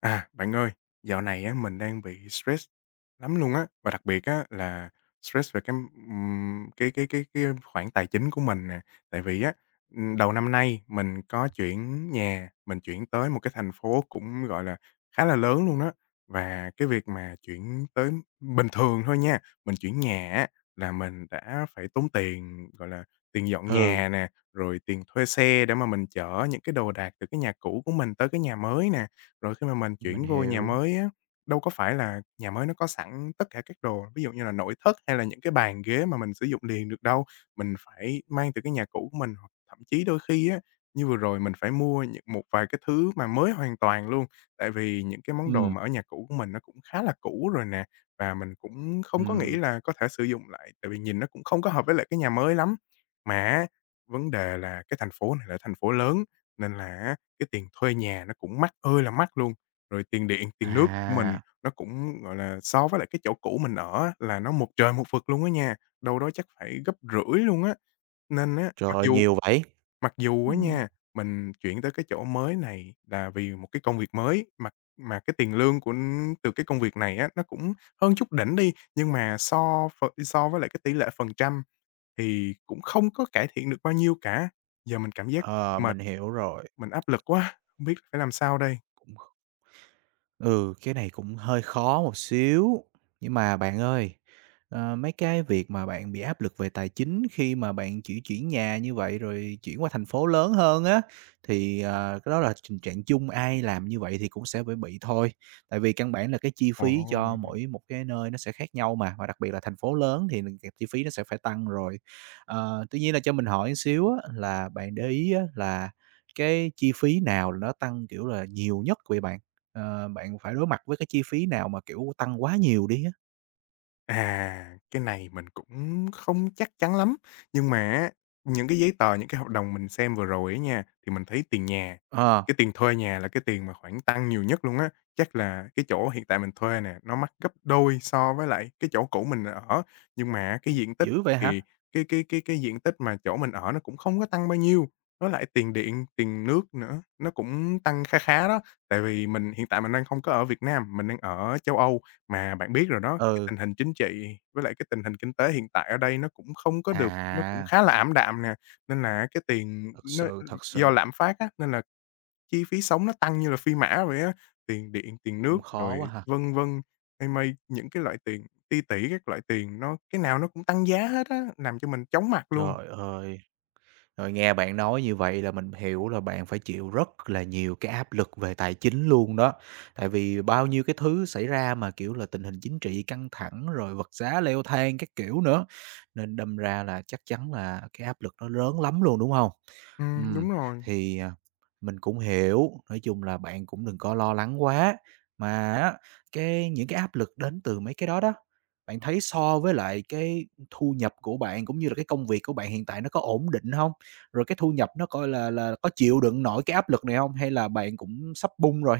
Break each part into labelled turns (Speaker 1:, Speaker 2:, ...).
Speaker 1: À, bạn ơi, dạo này á, mình đang bị stress lắm luôn á, và đặc biệt á, là stress về cái khoản tài chính của mình nè. Tại vì á, đầu năm nay mình có chuyển nhà, mình chuyển tới một cái thành phố cũng, gọi là, khá là lớn luôn đó. Và cái việc mà chuyển tới bình thường thôi nha, mình chuyển nhà á, là mình đã phải tốn tiền, gọi là, tiền dọn
Speaker 2: Ừ,
Speaker 1: nhà nè, rồi tiền thuê xe để mà mình chở những cái đồ đạc từ cái nhà cũ của mình tới cái nhà mới nè. Rồi khi mà mình
Speaker 2: mình
Speaker 1: chuyển vô nhà
Speaker 2: hiểu.
Speaker 1: mới á, đâu có phải là nhà mới nó có sẵn tất cả các đồ, ví dụ như là nội thất hay là những cái bàn ghế mà mình sử dụng liền được đâu. Mình phải mang từ cái nhà cũ của mình, hoặc thậm chí đôi khi á, như vừa rồi mình phải mua những một vài cái thứ mà mới hoàn toàn luôn, tại vì những cái món đồ
Speaker 2: Ừm,
Speaker 1: mà ở nhà cũ của mình nó cũng khá là cũ rồi nè, và mình cũng không có nghĩ
Speaker 2: ừm,
Speaker 1: là có thể sử dụng lại, tại vì nhìn nó cũng không có hợp với lại cái nhà mới lắm. Mà á, vấn đề là cái thành phố này là thành phố lớn nên là cái tiền thuê nhà nó cũng mắc ơi là mắc luôn, rồi tiền điện, tiền nước của mình
Speaker 2: à,
Speaker 1: nó cũng, gọi là, so với lại cái chỗ cũ mình ở á là nó một trời một vực luôn á nha, đâu đó chắc phải gấp rưỡi luôn á. Nên á,
Speaker 2: Trời
Speaker 1: mặc
Speaker 2: ơi,
Speaker 1: dù
Speaker 2: nhiều vậy!
Speaker 1: mặc dù á
Speaker 2: Ừm.
Speaker 1: nha, mình chuyển tới cái chỗ mới này là vì một cái công việc mới, mà cái tiền lương từ cái công việc này á, nó cũng hơn chút đỉnh đi, nhưng mà so với lại cái tỷ lệ phần trăm thì cũng không có cải thiện được bao nhiêu cả. Giờ mình cảm giác
Speaker 2: Ờ,
Speaker 1: mệt,
Speaker 2: mình hiểu rồi.
Speaker 1: mình áp lực quá, không biết phải làm sao đây?
Speaker 2: Ừ, cái này cũng hơi khó một xíu. Nhưng mà bạn ơi, mấy cái việc mà bạn bị áp lực về tài chính khi mà bạn chỉ chuyển nhà như vậy rồi chuyển qua thành phố lớn hơn á, thì, cái đó là tình trạng chung ai làm như vậy thì cũng sẽ phải bị thôi. Tại vì căn bản là cái chi
Speaker 1: Ồ,
Speaker 2: phí cho mỗi một cái nơi nó sẽ khác nhau mà, và đặc biệt là thành phố lớn thì cái chi phí nó sẽ phải tăng rồi. Ờ, tuy nhiên là cho mình hỏi một xíu á, là bạn để ý á là cái chi phí nào là nó tăng, kiểu là, nhiều nhất vậy bạn? Ờ, bạn phải đối mặt với cái chi phí nào mà, kiểu, tăng quá nhiều đi á.
Speaker 1: à, cái này mình cũng không chắc chắn lắm, nhưng mà á, những cái giấy tờ, những cái hợp đồng mình xem vừa rồi á nha, thì mình thấy tiền nhà,
Speaker 2: Ờ,
Speaker 1: cái tiền thuê nhà là cái tiền mà khoản tăng nhiều nhất luôn á. Chắc là cái chỗ hiện tại mình thuê nè, nó mắc gấp đôi so với lại cái chỗ cũ mình ở, nhưng mà cái diện tích
Speaker 2: dữ vậy hả?
Speaker 1: thì cái diện tích mà chỗ mình ở nó cũng không có tăng bao nhiêu, nó lại tiền điện, tiền nước nữa, nó cũng tăng khá khá đó. Tại vì hiện tại mình đang không có ở Việt Nam, mình đang ở châu Âu. Mà bạn biết rồi đó, cái
Speaker 2: Ừ,
Speaker 1: tình hình chính trị với lại cái tình hình kinh tế hiện tại ở đây nó cũng không có được nó cũng
Speaker 2: à,
Speaker 1: khá là ảm đạm nè, nên là cái tiền nó
Speaker 2: thật
Speaker 1: do
Speaker 2: sự
Speaker 1: lạm phát á, nên là chi phí sống nó tăng như là phi mã vậy á, tiền điện, tiền nước
Speaker 2: cũng khó
Speaker 1: rồi
Speaker 2: quá ha.
Speaker 1: vân vân, hay mây, những cái loại tiền ti tỷ các loại tiền nó cái nào nó cũng tăng giá hết á, làm cho mình chóng mặt luôn.
Speaker 2: Trời ơi! Rồi nghe bạn nói như vậy là mình hiểu là bạn phải chịu rất là nhiều cái áp lực về tài chính luôn đó. Tại vì bao nhiêu cái thứ xảy ra mà, kiểu là, tình hình chính trị căng thẳng, rồi vật giá leo thang các kiểu nữa, nên đâm ra là chắc chắn là cái áp lực nó lớn lắm luôn, đúng không? Ừm,
Speaker 1: Đúng rồi.
Speaker 2: thì, mình cũng hiểu, nói chung là bạn cũng đừng có lo lắng quá. Mà á, cái những cái áp lực đến từ mấy cái đó đó, bạn thấy so với lại cái thu nhập của bạn cũng như là cái công việc của bạn hiện tại nó có ổn định không? Rồi cái thu nhập nó coi là có chịu đựng nổi cái áp lực này hông? Hay là bạn cũng sắp bung rồi?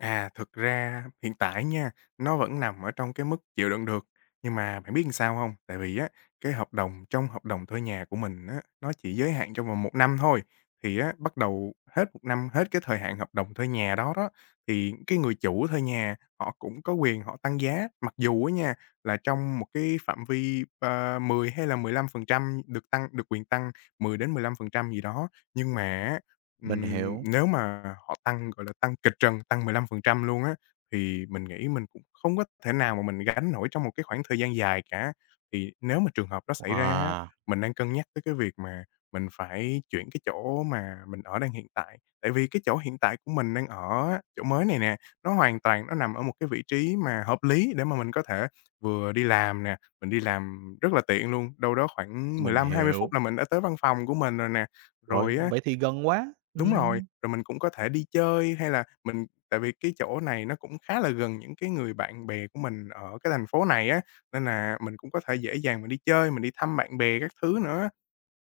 Speaker 1: À, thực ra hiện tại nha, nó vẫn nằm ở trong cái mức chịu đựng được, nhưng mà bạn biết làm sao không? Tại vì á, cái hợp đồng trong hợp đồng thuê nhà của mình á, nó chỉ giới hạn trong vòng một năm thôi, thì á, bắt đầu hết một năm, hết cái thời hạn hợp đồng thuê nhà đó đó, thì cái người chủ thuê nhà họ cũng có quyền họ tăng giá. Mặc dù á nha, là trong một cái phạm vi, 10 hay là 15% được quyền tăng 10-15% gì đó, nhưng mà
Speaker 2: Mình hiểu,
Speaker 1: Nếu mà họ tăng, gọi là, tăng kịch trần, tăng 15% luôn á, thì mình nghĩ mình cũng không có thể nào mà mình gánh nổi trong một cái khoảng thời gian dài cả. Thì nếu mà trường hợp đó xảy ra á,
Speaker 2: wow,
Speaker 1: mình đang cân nhắc tới cái việc mà mình phải chuyển cái chỗ mà mình ở đang hiện tại. Tại vì cái chỗ hiện tại của mình đang ở á, chỗ mới này nè, nó hoàn toàn nó nằm ở một cái vị trí mà hợp lý để mà mình có thể vừa đi làm nè, mình đi làm rất là tiện luôn, đâu đó khoảng
Speaker 2: mình
Speaker 1: 15-20 phút
Speaker 2: hiểu,
Speaker 1: là mình đã tới văn phòng của mình rồi nè.
Speaker 2: rồi
Speaker 1: Rồi á.
Speaker 2: vậy thì gần quá,
Speaker 1: Đúng rồi, rồi mình cũng có thể đi chơi hay là mình tại vì cái chỗ này nó cũng khá là gần những cái người bạn bè của mình ở cái thành phố này á, nên là mình cũng có thể dễ dàng mình đi chơi, mình đi thăm bạn bè các thứ nữa.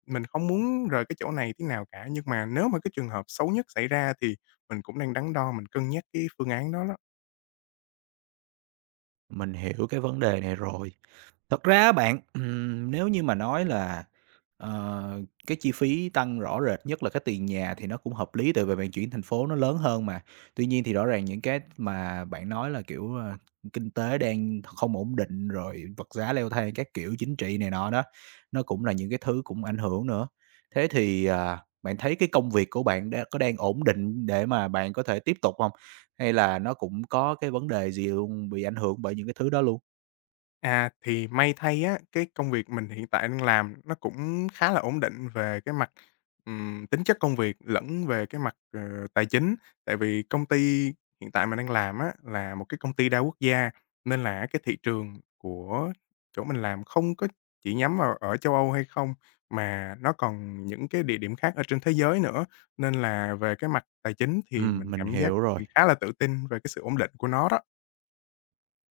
Speaker 1: Mình không muốn rời cái chỗ này tí nào cả, nhưng mà nếu mà cái trường hợp xấu nhất xảy ra thì mình cũng đang đắn đo, mình cân nhắc cái phương án đó đó.
Speaker 2: mình hiểu cái vấn đề này rồi. Thật ra á bạn, nếu như mà nói là, ờ, cái chi phí tăng rõ rệt nhất là cái tiền nhà thì nó cũng hợp lý tại vì bạn chuyển thành phố nó lớn hơn mà. Tuy nhiên thì rõ ràng những cái mà bạn nói là, kiểu, kinh tế đang không ổn định, rồi vật giá leo thang các kiểu, chính trị này nọ đó, nó cũng là những cái thứ cũng ảnh hưởng nữa. Thế thì, bạn thấy cái công việc của bạn đã có đang ổn định để mà bạn có thể tiếp tục không? Hay là nó cũng có cái vấn đề gì luôn bị ảnh hưởng bởi những cái thứ đó luôn?
Speaker 1: À, thì may thay á, cái công việc mình hiện tại đang làm nó cũng khá là ổn định về cái mặt, tính chất công việc lẫn về cái mặt, tài chính. Tại vì công ty hiện tại mình đang làm á, là một cái công ty đa quốc gia, nên là cái thị trường của chỗ mình làm không có chỉ nhắm vào ở châu Âu hay không, mà nó còn những cái địa điểm khác ở trên thế giới nữa. Nên là về cái mặt tài chính thì mình
Speaker 2: Mình
Speaker 1: cảm giác
Speaker 2: hiểu rồi.
Speaker 1: mình khá là tự tin về cái sự ổn định của nó đó.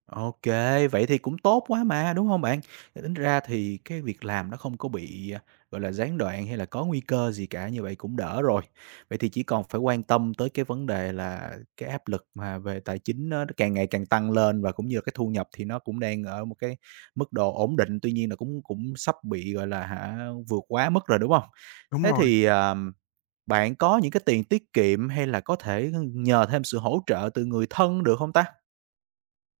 Speaker 2: OK, vậy thì cũng tốt quá mà, đúng không bạn? Tính ra thì cái việc làm nó không có bị, gọi là, gián đoạn hay là có nguy cơ gì cả, như vậy cũng đỡ rồi. Vậy thì chỉ còn phải quan tâm tới cái vấn đề là cái áp lực mà về tài chính nó càng ngày càng tăng lên và cũng như là cái thu nhập thì nó cũng đang ở một cái mức độ ổn định, tuy nhiên là cũng cũng sắp bị, gọi là, hả, vượt quá mức rồi, đúng không?
Speaker 1: Đúng
Speaker 2: Thế
Speaker 1: rồi.
Speaker 2: thì, bạn có những cái tiền tiết kiệm hay là có thể, nhờ thêm sự hỗ trợ từ người thân được không ta?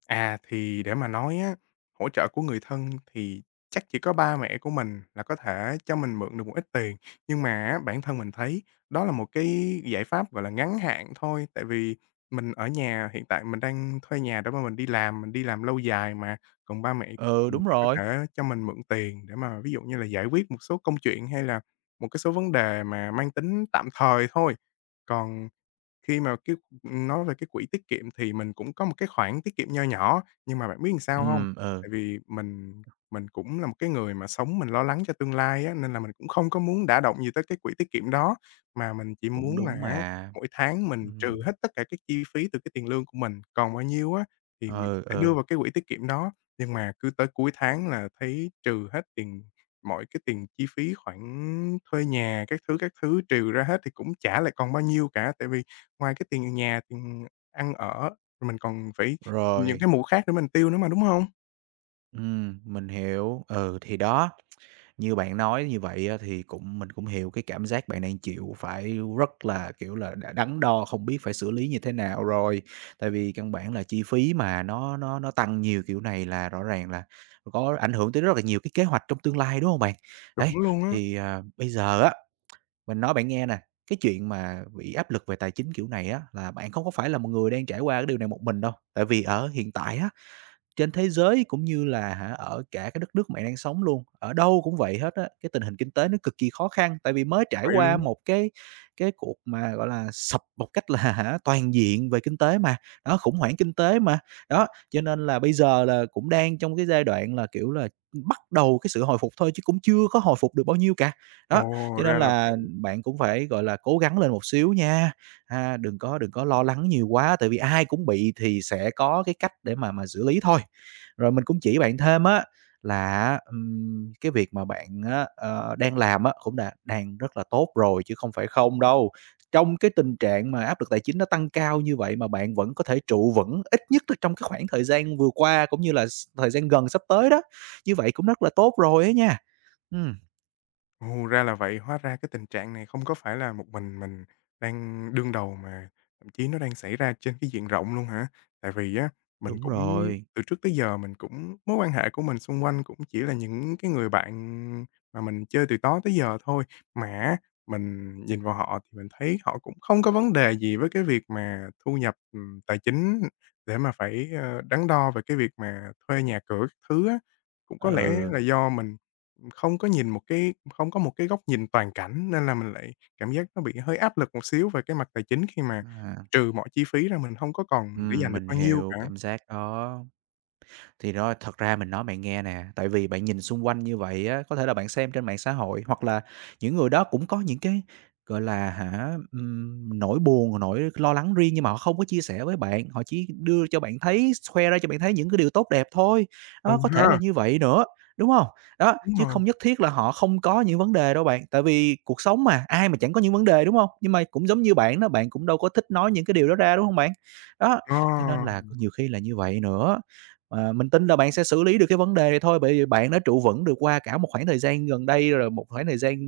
Speaker 1: À, thì để mà nói á, hỗ trợ của người thân thì chắc chỉ có ba mẹ của mình là có thể cho mình mượn được một ít tiền, nhưng mà á, bản thân mình thấy đó là một cái giải pháp, gọi là, ngắn hạn thôi. Tại vì mình ở nhà hiện tại mình đang thuê nhà để mà mình đi làm lâu dài mà, còn ba mẹ của
Speaker 2: Ừ,
Speaker 1: mình
Speaker 2: đúng
Speaker 1: chỉ có
Speaker 2: rồi.
Speaker 1: thể cho mình mượn tiền để mà ví dụ như là giải quyết một số công chuyện hay là một cái số vấn đề mà mang tính tạm thời thôi. Còn khi mà nói về cái quỹ tiết kiệm thì mình cũng có một cái khoản tiết kiệm nho nhỏ, nhưng mà bạn biết làm sao hông?
Speaker 2: Ừ,
Speaker 1: Tại vì mình cũng là một cái người mà sống mình lo lắng cho tương lai á, nên là mình cũng không có muốn đả động gì tới cái quỹ tiết kiệm đó, mà mình chỉ
Speaker 2: cũng
Speaker 1: muốn là
Speaker 2: đúng
Speaker 1: á,
Speaker 2: mà.
Speaker 1: mỗi tháng mình trừ
Speaker 2: Ừm,
Speaker 1: hết tất cả các chi phí từ cái tiền lương của mình, còn bao nhiêu á thì mình
Speaker 2: ừ,
Speaker 1: sẽ đưa
Speaker 2: ừ,
Speaker 1: vào cái quỹ tiết kiệm đó. Nhưng mà cứ tới cuối tháng là thấy trừ hết tiền mọi cái tiền chi phí khoản thuê nhà các thứ, trừ ra hết thì cũng chả lại còn bao nhiêu cả, tại vì ngoài cái tiền nhà, tiền ăn ở, rồi mình còn phải những
Speaker 2: rồi,
Speaker 1: cái mục khác để mình tiêu nữa mà, đúng hông?
Speaker 2: mình hiểu. Ừ, thì đó, như bạn nói như vậy á thì cũng mình cũng hiểu cái cảm giác bạn đang chịu phải rất là, kiểu là, đã đắn đo không biết phải xử lý như thế nào rồi. Tại vì căn bản là chi phí mà nó tăng nhiều kiểu này là rõ ràng là có ảnh hưởng tới rất là nhiều cái kế hoạch trong tương lai, đúng không bạn?
Speaker 1: Chuẩn
Speaker 2: Đấy,
Speaker 1: luôn á,
Speaker 2: thì, bây giờ á, mình nói bạn nghe nè, cái chuyện mà bị áp lực về tài chính kiểu này á, là bạn không có phải là một người đang trải qua cái điều này một mình đâu. Tại vì ở hiện tại á, trên thế giới cũng như là hả, ở cả cái đất nước bạn đang sống luôn, ở đâu cũng vậy hết á, cái tình hình kinh tế nó cực kỳ khó khăn, tại vì mới trải
Speaker 1: vậy
Speaker 2: qua
Speaker 1: luôn
Speaker 2: một
Speaker 1: á.
Speaker 2: cái cuộc mà, gọi là, sập một cách là hả, toàn diện về kinh tế mà, đó, khủng hoảng kinh tế mà. Đó, cho nên là bây giờ là cũng đang trong cái giai đoạn là, kiểu là, bắt đầu cái sự hồi phục thôi chứ cũng chưa có hồi phục được bao nhiêu cả. Đó,
Speaker 1: Ồ,
Speaker 2: cho
Speaker 1: ra
Speaker 2: nên
Speaker 1: là
Speaker 2: là bạn cũng phải, gọi là, cố gắng lên một xíu nha. Ha, đừng có lo lắng nhiều quá, tại vì ai cũng bị thì sẽ có cái cách để mà xử lý thôi. Rồi mình cũng chỉ bạn thêm á là cái việc mà bạn á, đang làm á cũng đã đang rất là tốt rồi chứ không phải không đâu. Trong cái tình trạng mà áp lực tài chính nó tăng cao như vậy mà bạn vẫn có thể trụ vững ít nhất là trong cái khoảng thời gian vừa qua cũng như là thời gian gần sắp tới đó, như vậy cũng rất là tốt rồi ấy nha. Ừm,
Speaker 1: Ồ, ra là vậy, hóa ra cái tình trạng này không có phải là một mình đang đương đầu mà thậm chí nó đang xảy ra trên cái diện rộng luôn hả? Tại vì á, mình
Speaker 2: đúng
Speaker 1: cũng
Speaker 2: rồi,
Speaker 1: từ trước tới giờ mình cũng mối quan hệ của mình xung quanh cũng chỉ là những cái người bạn mà mình chơi từ đó tới giờ thôi, mà á, mình nhìn vào họ thì mình thấy họ cũng không có vấn đề gì với cái việc mà thu nhập, tài chính để mà phải, đắn đo về cái việc mà thuê nhà cửa các thứ á. Cũng có lẽ
Speaker 2: ừ,
Speaker 1: là do mình không có nhìn một cái không có một cái góc nhìn toàn cảnh nên là mình lại cảm giác nó bị hơi áp lực một xíu về cái mặt tài chính khi mà
Speaker 2: à,
Speaker 1: trừ mọi chi phí ra mình không có còn để dành được
Speaker 2: mình
Speaker 1: bao nhiêu
Speaker 2: hiểu
Speaker 1: cả.
Speaker 2: cảm giác đó. Thì đó, thật ra mình nói bạn nghe nè, tại vì bạn nhìn xung quanh như vậy á, có thể là bạn xem trên mạng xã hội hoặc là những người đó cũng có những cái, gọi là, hả, nỗi buồn, nỗi lo lắng riêng nhưng mà họ không có chia sẻ với bạn, họ chỉ đưa cho bạn thấy, khoe ra cho bạn thấy những cái điều tốt đẹp thôi.
Speaker 1: Ừ
Speaker 2: Đó, có thể là
Speaker 1: ha,
Speaker 2: như vậy nữa, đúng không? Đó,
Speaker 1: đúng
Speaker 2: chứ
Speaker 1: rồi,
Speaker 2: không nhất thiết là họ không có những vấn đề đâu bạn, tại vì cuộc sống mà, ai mà chẳng có những vấn đề, đúng không? Nhưng mà cũng giống như bạn đó, bạn cũng đâu có thích nói những cái điều đó ra, đúng không bạn? Đó,
Speaker 1: ờ,
Speaker 2: cho nên là nhiều khi là như vậy nữa mà mình tin là bạn sẽ xử lý được cái vấn đề này thôi, bởi vì bạn đã trụ vững được qua cả một khoảng thời gian gần đây rồi một khoảng thời gian,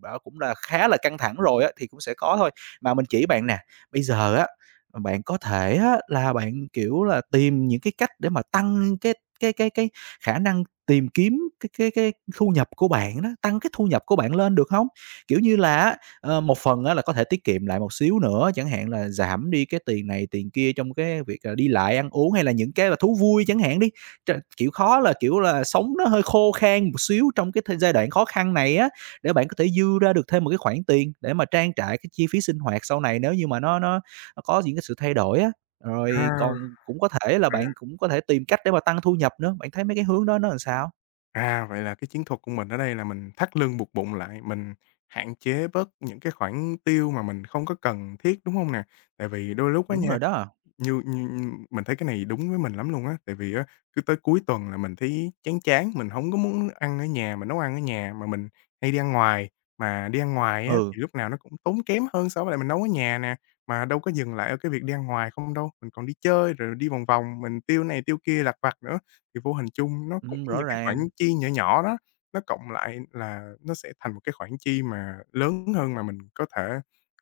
Speaker 2: bảo cũng là khá là căng thẳng rồi á, thì cũng sẽ có thôi. Mà mình chỉ bạn nè, bây giờ á, bạn có thể á là bạn, kiểu là, tìm những cái cách để mà tăng cái khả năng tìm kiếm cái thu nhập của bạn đó, tăng cái thu nhập của bạn lên được không? Kiểu như là á, ờ, một phần á là có thể tiết kiệm lại một xíu nữa, chẳng hạn là giảm đi cái tiền này tiền kia trong cái việc là đi lại, ăn uống hay là những cái là thú vui chẳng hạn đi. Tr Kiểu, khó là, kiểu là, sống nó hơi khô khan một xíu trong cái thời giai đoạn khó khăn này á, để bạn có thể dư ra được thêm một cái khoản tiền để mà trang trải cái chi phí sinh hoạt sau này nếu như mà nó nó có những cái sự thay đổi á. Rồi
Speaker 1: à,
Speaker 2: còn cũng có thể là
Speaker 1: vậy là
Speaker 2: bạn cũng có thể tìm cách để mà tăng thu nhập nữa, bạn thấy mấy cái hướng đó nó làm sao?
Speaker 1: à, vậy là cái chiến thuật của mình ở đây là mình thắt lưng buộc bụng lại, mình hạn chế bớt những cái khoản tiêu mà mình không có cần thiết, đúng không nè? Tại vì đôi lúc á
Speaker 2: Đúng
Speaker 1: nha.
Speaker 2: rồi đó.
Speaker 1: Như như như mình thấy cái này đúng với mình lắm luôn á, tại vì á, cứ tới cuối tuần là mình thấy chán chán, mình không có muốn ăn ở nhà, mình nấu ăn ở nhà mà mình hay đi ăn ngoài. Mà đi ăn ngoài á,
Speaker 2: Ừ,
Speaker 1: thì lúc nào nó cũng tốn kém hơn so với lại mình nấu ở nhà nè, mà đâu có dừng lại ở cái việc đi ăn ngoài không đâu, mình còn đi chơi rồi đi vòng vòng, mình tiêu này tiêu kia lặt vặt nữa. Thì vô hình chung nó cũng
Speaker 2: rõ
Speaker 1: những cái khoản
Speaker 2: ràng.
Speaker 1: chi nhỏ nhỏ đó, nó cộng lại là nó sẽ thành một cái khoản chi mà lớn hơn mà mình có thể,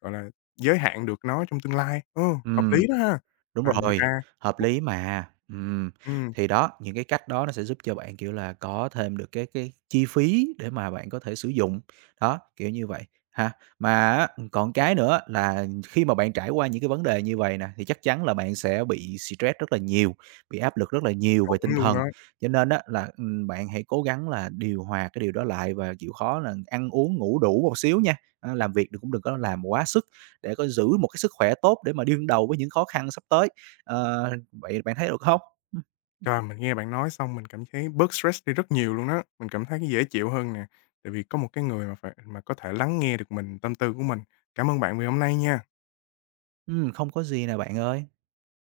Speaker 1: gọi là, giới hạn được nó trong tương lai. Ừ, hợp
Speaker 2: Ừ.
Speaker 1: lý đó ha!
Speaker 2: Đúng
Speaker 1: Và ngoài
Speaker 2: rồi,
Speaker 1: ra
Speaker 2: hợp
Speaker 1: một cái
Speaker 2: lý mà.
Speaker 1: ừm,
Speaker 2: Thì đó, những cái cách đó nó sẽ giúp cho bạn, kiểu là, có thêm được cái chi phí để mà bạn có thể sử dụng, đó, kiểu như vậy ha. Mà á, còn cái nữa là khi mà bạn trải qua những cái vấn đề như vậy nè, thì chắc chắn là bạn sẽ bị stress rất là nhiều, bị áp lực rất là nhiều về
Speaker 1: chuẩn
Speaker 2: tinh
Speaker 1: luôn
Speaker 2: thần,
Speaker 1: đó.
Speaker 2: cho nên á là, bạn hãy cố gắng là điều hòa cái điều đó lại và chịu khó là ăn uống, ngủ đủ một xíu nha, làm việc đừng cũng đừng có làm quá sức để có giữ một cái sức khỏe tốt để mà đương đầu với những khó khăn sắp tới. Ờ, vậy bạn thấy được không? Ừm,
Speaker 1: Trời, mình nghe bạn nói xong mình cảm thấy bớt stress đi rất nhiều luôn đó, mình cảm thấy dễ chịu hơn nè, tại vì có một cái người mà phải mà có thể lắng nghe được mình, tâm tư của mình. Cảm ơn bạn vì hôm nay nha.
Speaker 2: không có gì nè bạn ơi.